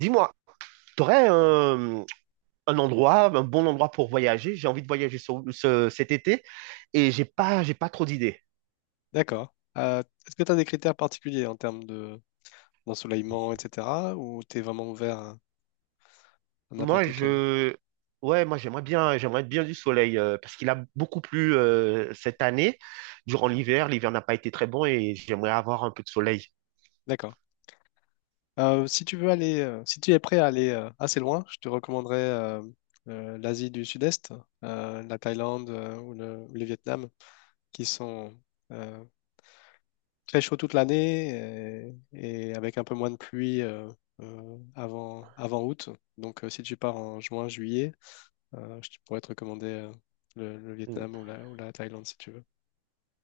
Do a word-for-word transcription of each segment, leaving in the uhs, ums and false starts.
Dis-moi, t'aurais un, un endroit, un bon endroit pour voyager? J'ai envie de voyager ce- ce- cet été et j'ai pas, j'ai pas trop d'idées. D'accord. Euh, est-ce que tu as des critères particuliers en termes de d'ensoleillement, et cetera, ou t'es vraiment ouvert à, à Moi, n'importe quel? je, ouais, moi j'aimerais bien, j'aimerais bien du soleil euh, parce qu'il a beaucoup plu euh, cette année durant l'hiver. L'hiver n'a pas été très bon et j'aimerais avoir un peu de soleil. D'accord. Euh, si tu veux aller, euh, si tu es prêt à aller euh, assez loin, je te recommanderais euh, euh, l'Asie du Sud-Est, euh, la Thaïlande euh, ou le, ou le Vietnam, qui sont euh, très chauds toute l'année et, et avec un peu moins de pluie euh, euh, avant, avant août. Donc, euh, si tu pars en juin, juillet, euh, je pourrais te recommander euh, le, le Mm. Vietnam ou la, ou la Thaïlande si tu veux.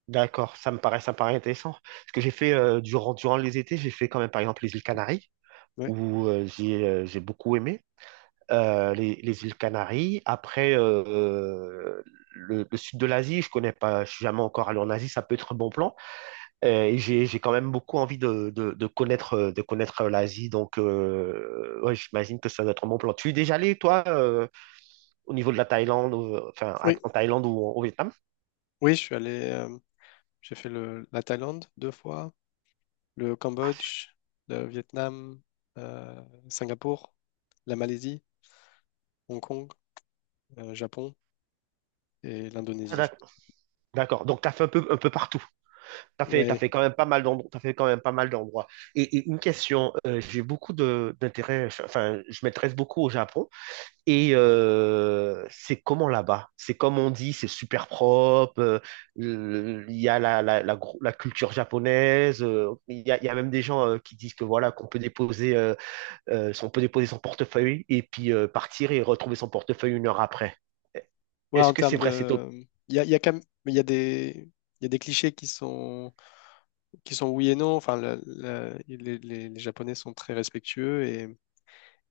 D'accord, ça me paraît, ça me paraît intéressant. Ce que j'ai fait euh, durant, durant les étés, j'ai fait quand même par exemple les îles Canaries, Oui, où euh, j'ai euh, j'ai beaucoup aimé euh, les, les îles Canaries. Après, euh, euh, le, le sud de l'Asie, je connais pas, je suis jamais encore allé en Asie, ça peut être un bon plan. Euh, et j'ai j'ai quand même beaucoup envie de, de, de connaître, euh, de connaître euh, l'Asie, donc euh, ouais, j'imagine que ça doit être un bon plan. Tu es déjà allé, toi, euh, au niveau de la Thaïlande, euh, enfin à- oui, en Thaïlande ou au Vietnam? oui, je suis allé, euh, j'ai fait le, la Thaïlande deux fois, le Ah, c'est- Cambodge, le Vietnam, euh, Singapour, la Malaisie, Hong Kong, euh, Japon et ah, l'Indonésie. d'ac- d'accord, donc tu as fait un peu, un peu partout. T'as fait, t'as Ouais, fait quand même pas mal d'endroits, t'as fait quand même pas mal d'endroits. Et, et une question, euh, j'ai beaucoup de d'intérêt, enfin, je m'intéresse beaucoup au Japon. Et euh, c'est comment là-bas? C'est comme on dit, c'est super propre. euh, euh, Il y a la, la, la, gro- la culture japonaise. euh, il y a, il y a même des gens euh, qui disent que voilà, qu'on peut déposer, euh, euh, si on peut déposer son portefeuille et puis euh, partir et retrouver son portefeuille une heure après. ouais, Est-ce en que c'est termes vrai cette de, il y a, il y a quand même- mais il y a des, il y a des clichés qui sont, qui sont oui et non. Enfin, le- le- les, les- les Japonais sont très respectueux et,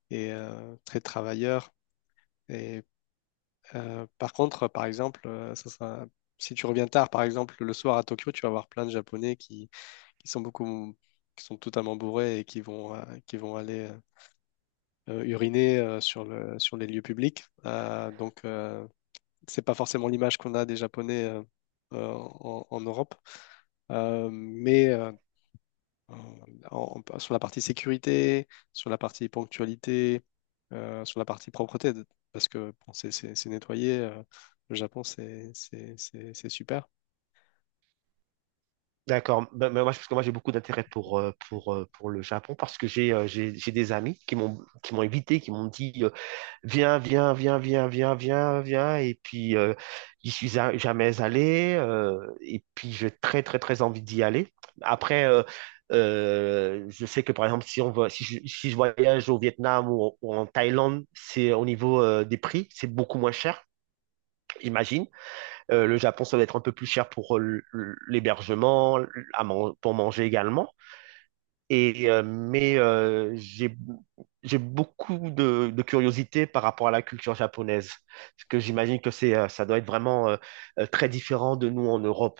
et, euh, très travailleurs. Et Euh, par contre, euh, par exemple, euh, ça sera- si tu reviens tard, par exemple, le soir à Tokyo, tu vas avoir plein de Japonais qui, qui sont beaucoup, qui sont totalement bourrés et qui vont, euh, qui vont aller euh, euh, uriner euh, sur le, sur les lieux publics. Euh, donc, euh, c'est pas forcément l'image qu'on a des Japonais euh, euh, en, en Europe. Euh, mais euh, euh, en- en- sur la partie sécurité, sur la partie ponctualité, euh, sur la partie propreté, de- parce que bon, c'est c'est- c'est nettoyé, euh, le Japon, c'est c'est- c'est- c'est super. D'accord. Ben, ben, moi, je- parce que moi, j'ai beaucoup d'intérêt pour, euh, pour, euh, pour le Japon parce que j'ai euh, j'ai j'ai des amis qui m'ont qui m'ont invité, qui m'ont dit euh, viens, viens, viens, viens, viens, viens, viens. Et puis, euh, j'y suis a- jamais allé. euh, et puis, j'ai très, très, très envie d'y aller. Après, euh, euh, je sais que, par exemple, si, on va, si, je, si je voyage au Vietnam ou, en ou en Thaïlande, c'est au niveau euh, des prix, c'est beaucoup moins cher, j'imagine. Euh, le Japon, ça va être un peu plus cher pour euh, l'hébergement, à man- pour manger également. Et, euh, mais euh, j'ai j'ai beaucoup de, de curiosité par rapport à la culture japonaise, parce que j'imagine que c'est euh, ça doit être vraiment euh, euh, très différent de nous en Europe,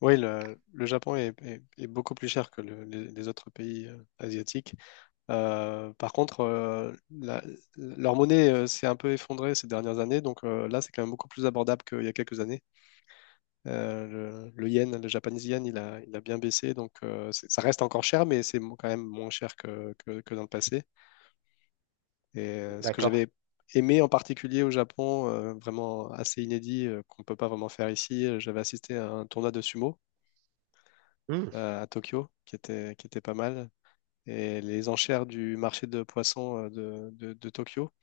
Oui, le, le Japon est, est- est beaucoup plus cher que le- les, les autres pays euh, asiatiques. Euh, par contre, euh, la- leur monnaie euh, s'est un peu effondrée ces dernières années, donc euh, là, c'est quand même beaucoup plus abordable qu'il y a quelques années. Euh, le, le yen, le japonais yen, il a, il a bien baissé, donc euh, c'est- ça reste encore cher, mais c'est mo- quand même moins cher que, que, que dans le passé. Et euh, ce que d'accord? j'avais aimé en particulier au Japon, euh, vraiment assez inédit, euh, qu'on ne peut pas vraiment faire ici, euh, j'avais assisté à un tournoi de sumo Hmm, euh, à Tokyo, qui était, qui était pas mal, et les enchères du marché de poissons euh, de, de, de Tokyo,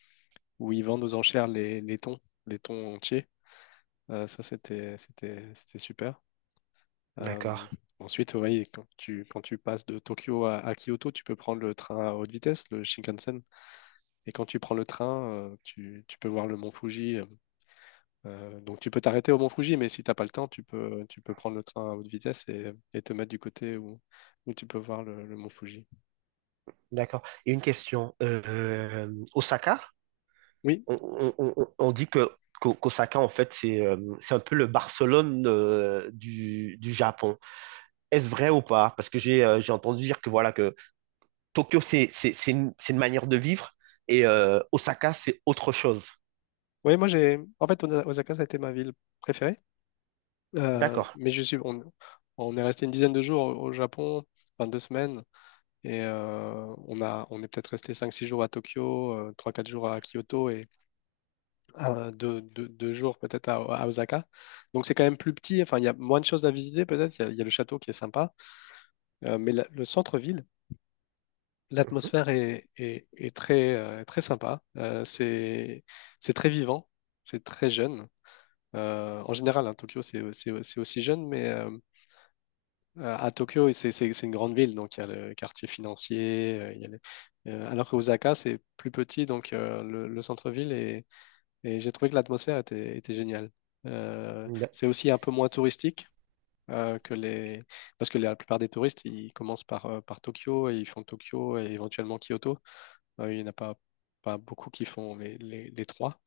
où ils vendent aux enchères les, les thons, les thons entiers. Euh, ça, c'était, c'était, c'était super. d'accord, Euh, Ensuite, oui, quand tu, quand tu passes de Tokyo à, à Kyoto, tu peux prendre le train à haute vitesse, le Shinkansen. Et quand tu prends le train, euh, tu, tu peux voir le mont Fuji. Euh, donc tu peux t'arrêter au mont Fuji, mais si t'as pas le temps, tu peux, tu peux prendre le train à haute vitesse et, et te mettre du côté où, où tu peux voir le, le mont Fuji. d'accord. Et une question, euh, Osaka, Oui, on, on- on- on dit que qu'O- qu'Osaka en fait c'est euh, c'est un peu le Barcelone euh, du du Japon. Est-ce vrai ou pas? Parce que j'ai euh, j'ai entendu dire que voilà que Tokyo c'est c'est c'est une, c'est une manière de vivre et euh, Osaka c'est autre chose. oui, moi j'ai. En fait, Osa- Osaka, ça a été ma ville préférée. Euh, D'accord. mais je suis. On, on est resté une dizaine de jours au au Japon, enfin deux semaines. Et euh, on a, on est peut-être resté cinq six jours à Tokyo, euh, trois quatre jours à Kyoto et euh, deux 2, jours peut-être à, à Osaka. Donc c'est quand même plus petit, enfin il y a moins de choses à visiter peut-être, il y, a il y a le château qui est sympa. Euh, mais la- le centre-ville, Mhm. l'atmosphère est, est- est très, euh, très sympa. Euh, c'est, c'est très vivant, c'est très jeune. Euh, en général, hein, Tokyo c'est, c'est- c'est aussi jeune, mais euh, Euh, à Tokyo, c'est c'est- c'est une grande ville, donc il y a le quartier financier. Euh, il y a les- euh, Alors que Osaka, c'est plus petit, donc euh, le, le centre-ville, est- et j'ai trouvé que l'atmosphère était, était géniale. Euh, c'est D'ac- aussi un peu moins touristique euh, que les... parce que la plupart des touristes, ils commencent par, euh, par Tokyo et ils font Tokyo et éventuellement Kyoto. Euh, il n'y en a pas, pas beaucoup qui font les, les- les trois,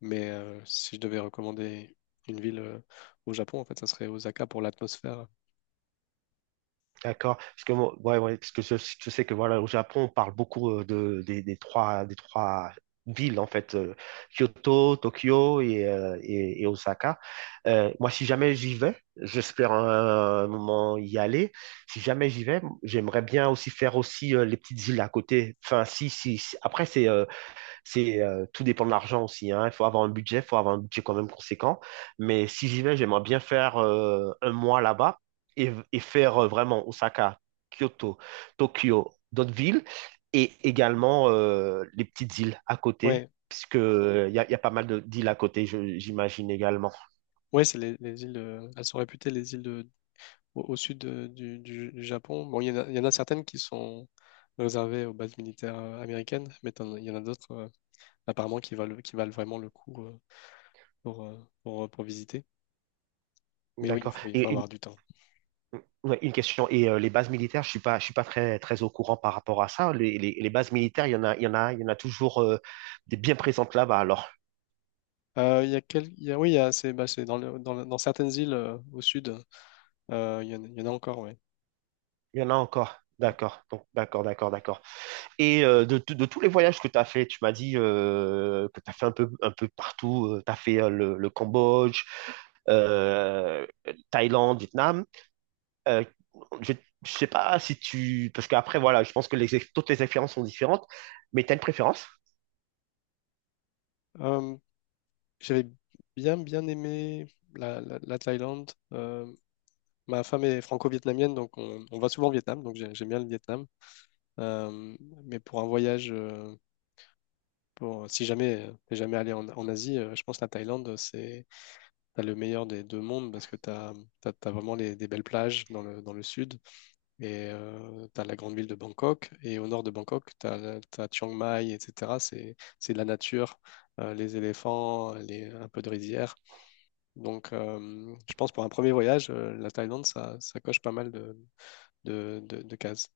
mais euh, si je devais recommander une ville euh, au Japon, en fait, ça serait Osaka pour l'atmosphère. D'accord. Parce que moi- ouais, ouais, parce que je, je sais que voilà au Japon on parle beaucoup euh, de des, des trois des trois villes en fait euh, Kyoto, Tokyo et, euh, et, et Osaka. Euh, moi si jamais j'y vais, j'espère un, moment y aller. Si jamais j'y vais, j'aimerais bien aussi faire aussi euh, les petites îles à côté. Enfin si si, si- après c'est euh, C'est euh, tout dépend de l'argent aussi, hein. Il faut avoir un budget, il faut avoir un budget quand même conséquent. Mais si j'y vais, j'aimerais bien faire euh, un mois là-bas et, et faire euh, vraiment Osaka, Kyoto, Tokyo, d'autres villes et également euh, les petites îles à côté, Ouais, puisque euh, il y a, y a pas mal de- d'îles à côté, je- j'imagine également. oui, c'est les, les îles, euh, elles sont réputées les îles de- au, au sud de- du, du- du Japon. Bon, il y en a, il y en a certaines qui sont réservées aux bases militaires euh, américaines, mais t'en- il y en a d'autres euh, apparemment qui valent, qui valent vraiment le coup euh, pour, euh, pour, euh, pour visiter. Mais oui, il D'accord. faut, il faut Et une, avoir du temps. ouais, une question. Et euh, les bases militaires, je suis pas, je suis pas très, très au courant par rapport à ça. Les, les- les bases militaires, il y en a, il y en a, il y en a toujours euh, des bien présentes là-bas. Alors. Euh, il y a quel- il y a- oui, il y a- c'est bah, c'est dans, le- dans, le- dans certaines îles euh, au sud, euh, il y en, a il y en a encore, ouais. Il y en a encore. Mm. D'accord, donc d'accord, d'accord, d'accord. Et euh, de, de- de tous les voyages que tu as fait, tu m'as dit euh, que tu as fait un peu, un peu partout. Tu as fait euh, le, le Cambodge, euh, Thaïlande, Vietnam. Euh, je ne sais pas si tu... Parce qu'après, voilà, je pense que les, ex- toutes les expériences sont différentes, mais tu as une préférence? Euh, J'avais bien, bien aimé la, la- la Thaïlande. euh, Ma femme est franco-vietnamienne, donc on, on va souvent au Vietnam, donc j'ai- j'aime bien le Vietnam. Euh, mais pour un voyage, euh, pour, si jamais euh, t'es jamais allé en, en Asie, euh, je pense que la Thaïlande, c'est, t'as le meilleur des deux mondes parce que t'as, t'as, t'as vraiment les, des belles plages dans le, dans le sud et euh, t'as la grande ville de Bangkok et au nord de Bangkok, t'as, la- t'as Chiang Mai, et cetera. C'est, c'est de la nature, euh, les éléphants, les, un peu de rizière. Donc euh, je pense pour un premier voyage, euh, la Thaïlande, ça, ça coche pas mal de de, de, de cases.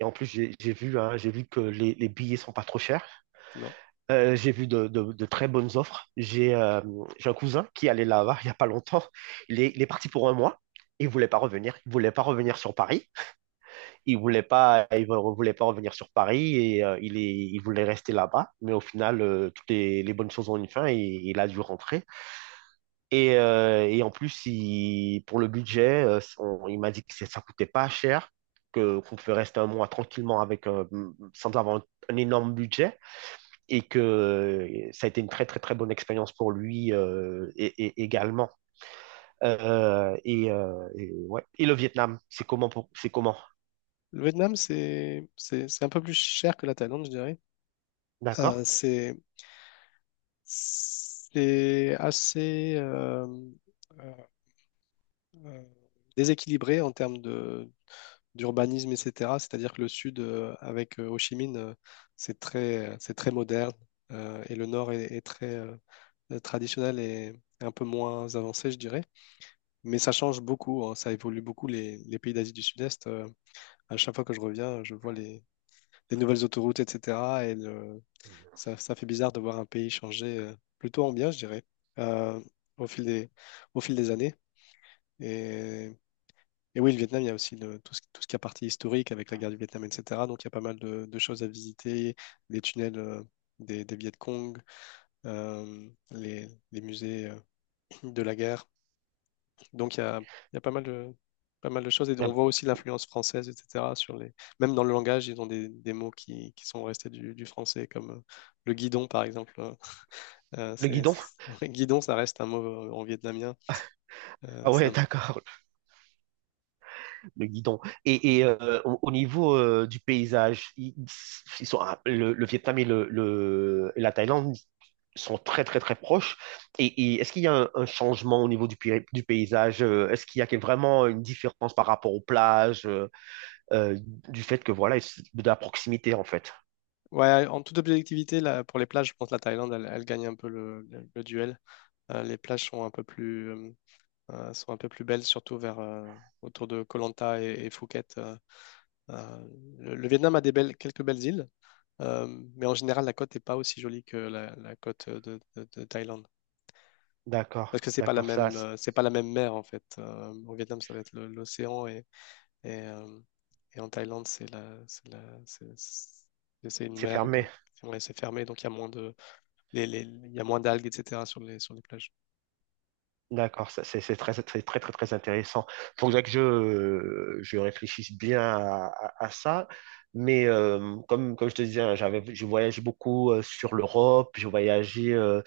Et en plus, j'ai j'ai vu, hein, j'ai vu que les, les billets sont pas trop chers. Non. Euh, j'ai vu de, de- de très bonnes offres. J'ai euh, j'ai un cousin qui allait là-bas il y a pas longtemps. Il est, il est parti pour un mois. Il voulait pas revenir. Il voulait pas revenir sur Paris. Il voulait pas, il re- voulait pas revenir sur Paris et euh, il est, il voulait rester là-bas. Mais au final, euh, toutes les, les bonnes choses ont une fin et il a dû rentrer. Et, euh, et en plus, il- pour le budget, euh, on- il m'a dit que ça ça coûtait pas cher, que qu'on pouvait rester un mois tranquillement avec euh, sans avoir un énorme budget, et que euh, ça a été une très très très bonne expérience pour lui euh, et, et- également. Euh, et, euh, et ouais. Et le Vietnam, c'est comment pour- c'est comment? Le Vietnam, c'est, c'est, c'est un peu plus cher que la Thaïlande, je dirais. Euh, D'accord. c'est, c'est assez euh, euh, euh, déséquilibré en termes de, d'urbanisme, et cetera. C'est-à-dire que le sud, euh, avec euh, Ho Chi Minh, euh, c'est très, c'est très moderne euh, et le nord est, est très euh, euh, traditionnel et un peu moins avancé, je dirais. Mais ça change beaucoup, hein, ça évolue beaucoup les, les pays d'Asie du Sud-Est. Euh, à chaque fois que je reviens, je vois les, des nouvelles autoroutes, et cetera. Et le- ça, ça fait bizarre de voir un pays changer euh, plutôt en bien, je dirais, euh, au fil des, au fil des années. Et, et oui, le Vietnam, il y a aussi le- tout ce, tout ce qui est partie historique avec la guerre du Vietnam, et cetera. Donc il y a pas mal de, de choses à visiter, les tunnels euh, des, des Viet Cong, euh, les, les musées euh, de la guerre. Donc il y a, il y a pas mal de, pas mal de choses. Et on voit aussi l'influence française, et cetera. Sur les... Même dans le langage, ils ont des, des mots qui, qui sont restés du, du français, comme euh, le guidon, par exemple, hein. Euh, Le c'est, guidon? c'est- Guidon, ça reste un mot euh, en vietnamien. Euh, Ah C'est ouais, un peu- d'accord. Le guidon. Et, et, euh, au, au niveau euh, du paysage, ils, ils sont, ah, le, le Vietnam et le, le- et la Thaïlande sont très, très, très proches. Et, et est-ce qu'il y a un, un changement au niveau du, pi- du paysage? euh, Est-ce qu'il y a que- vraiment une différence par rapport aux plages, euh, euh, du fait que, voilà, de la proximité, en fait? Ouais, en toute objectivité, là, pour les plages, je pense que la Thaïlande, elle, elle, gagne un peu le, le- le duel. Euh, les plages sont un peu plus, euh, euh, sont un peu plus belles, surtout vers, euh, autour de Koh Lanta et, et Phuket. euh. Euh, le, le Vietnam a des belles, quelques belles îles. Euh, mais en général, la côte n'est pas aussi jolie que la, la côte de, de- de Thaïlande. Parce D'accord, que c'est pas la d'accord, ça, même, euh, c'est pas la même mer en fait. Euh, au Vietnam, ça va être le- l'océan et, et, euh, et en Thaïlande, c'est la, c'est la, c'est c'est- c'est une c'est mer fermé. de, ouais, c'est fermé, donc il y a moins de, les, les- il y a moins d'algues, et cetera sur les, sur les plages. D'accord, ça, c'est c'est très, très, très, très, très intéressant. Il faudrait que je, je réfléchisse bien à, à- à ça. Mais euh, comme, comme je te disais, hein, j'avais, je voyageais beaucoup euh, sur l'Europe, je voyageais euh,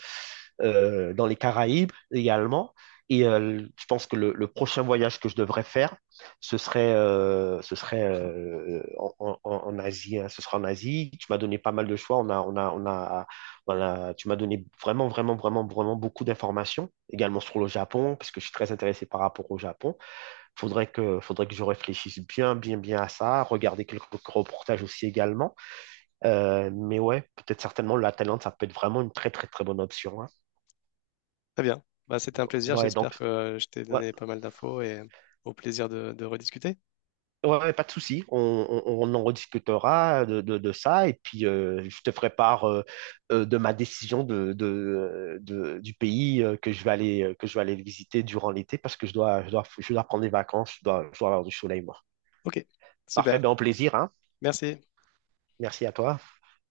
euh, dans les Caraïbes également. Et euh, je pense que le, le prochain voyage que je devrais faire, ce serait, euh, ce serait euh, en, en- en Asie. Hein. Ce sera en Asie. Tu m'as donné pas mal de choix. On a, on a, on a voilà, tu m'as donné vraiment, vraiment, vraiment, vraiment beaucoup d'informations, également sur le Japon, parce que je suis très intéressé par rapport au Japon. Faudrait que, faudrait que je réfléchisse bien, bien, bien à ça, regarder quelques reportages aussi également. Euh, mais ouais, peut-être certainement la Thaïlande, ça peut être vraiment une très, très, très bonne option. Hein. Très bien. Bah, c'était un plaisir. Ouais, donc, J'espère que je t'ai ouais, donné pas mal d'infos et au plaisir de, de rediscuter. ouais, ouais, pas de souci. On, on- on en rediscutera de, de- de ça et puis euh, je te ferai part euh, euh, de ma décision de, de- de- du pays euh, que je vais aller euh, que je vais aller visiter durant l'été parce que je dois je dois je dois prendre des vacances, je dois, je dois avoir du soleil moi. Ok, Parfait, super. ben au plaisir, hein. Merci. Merci à toi.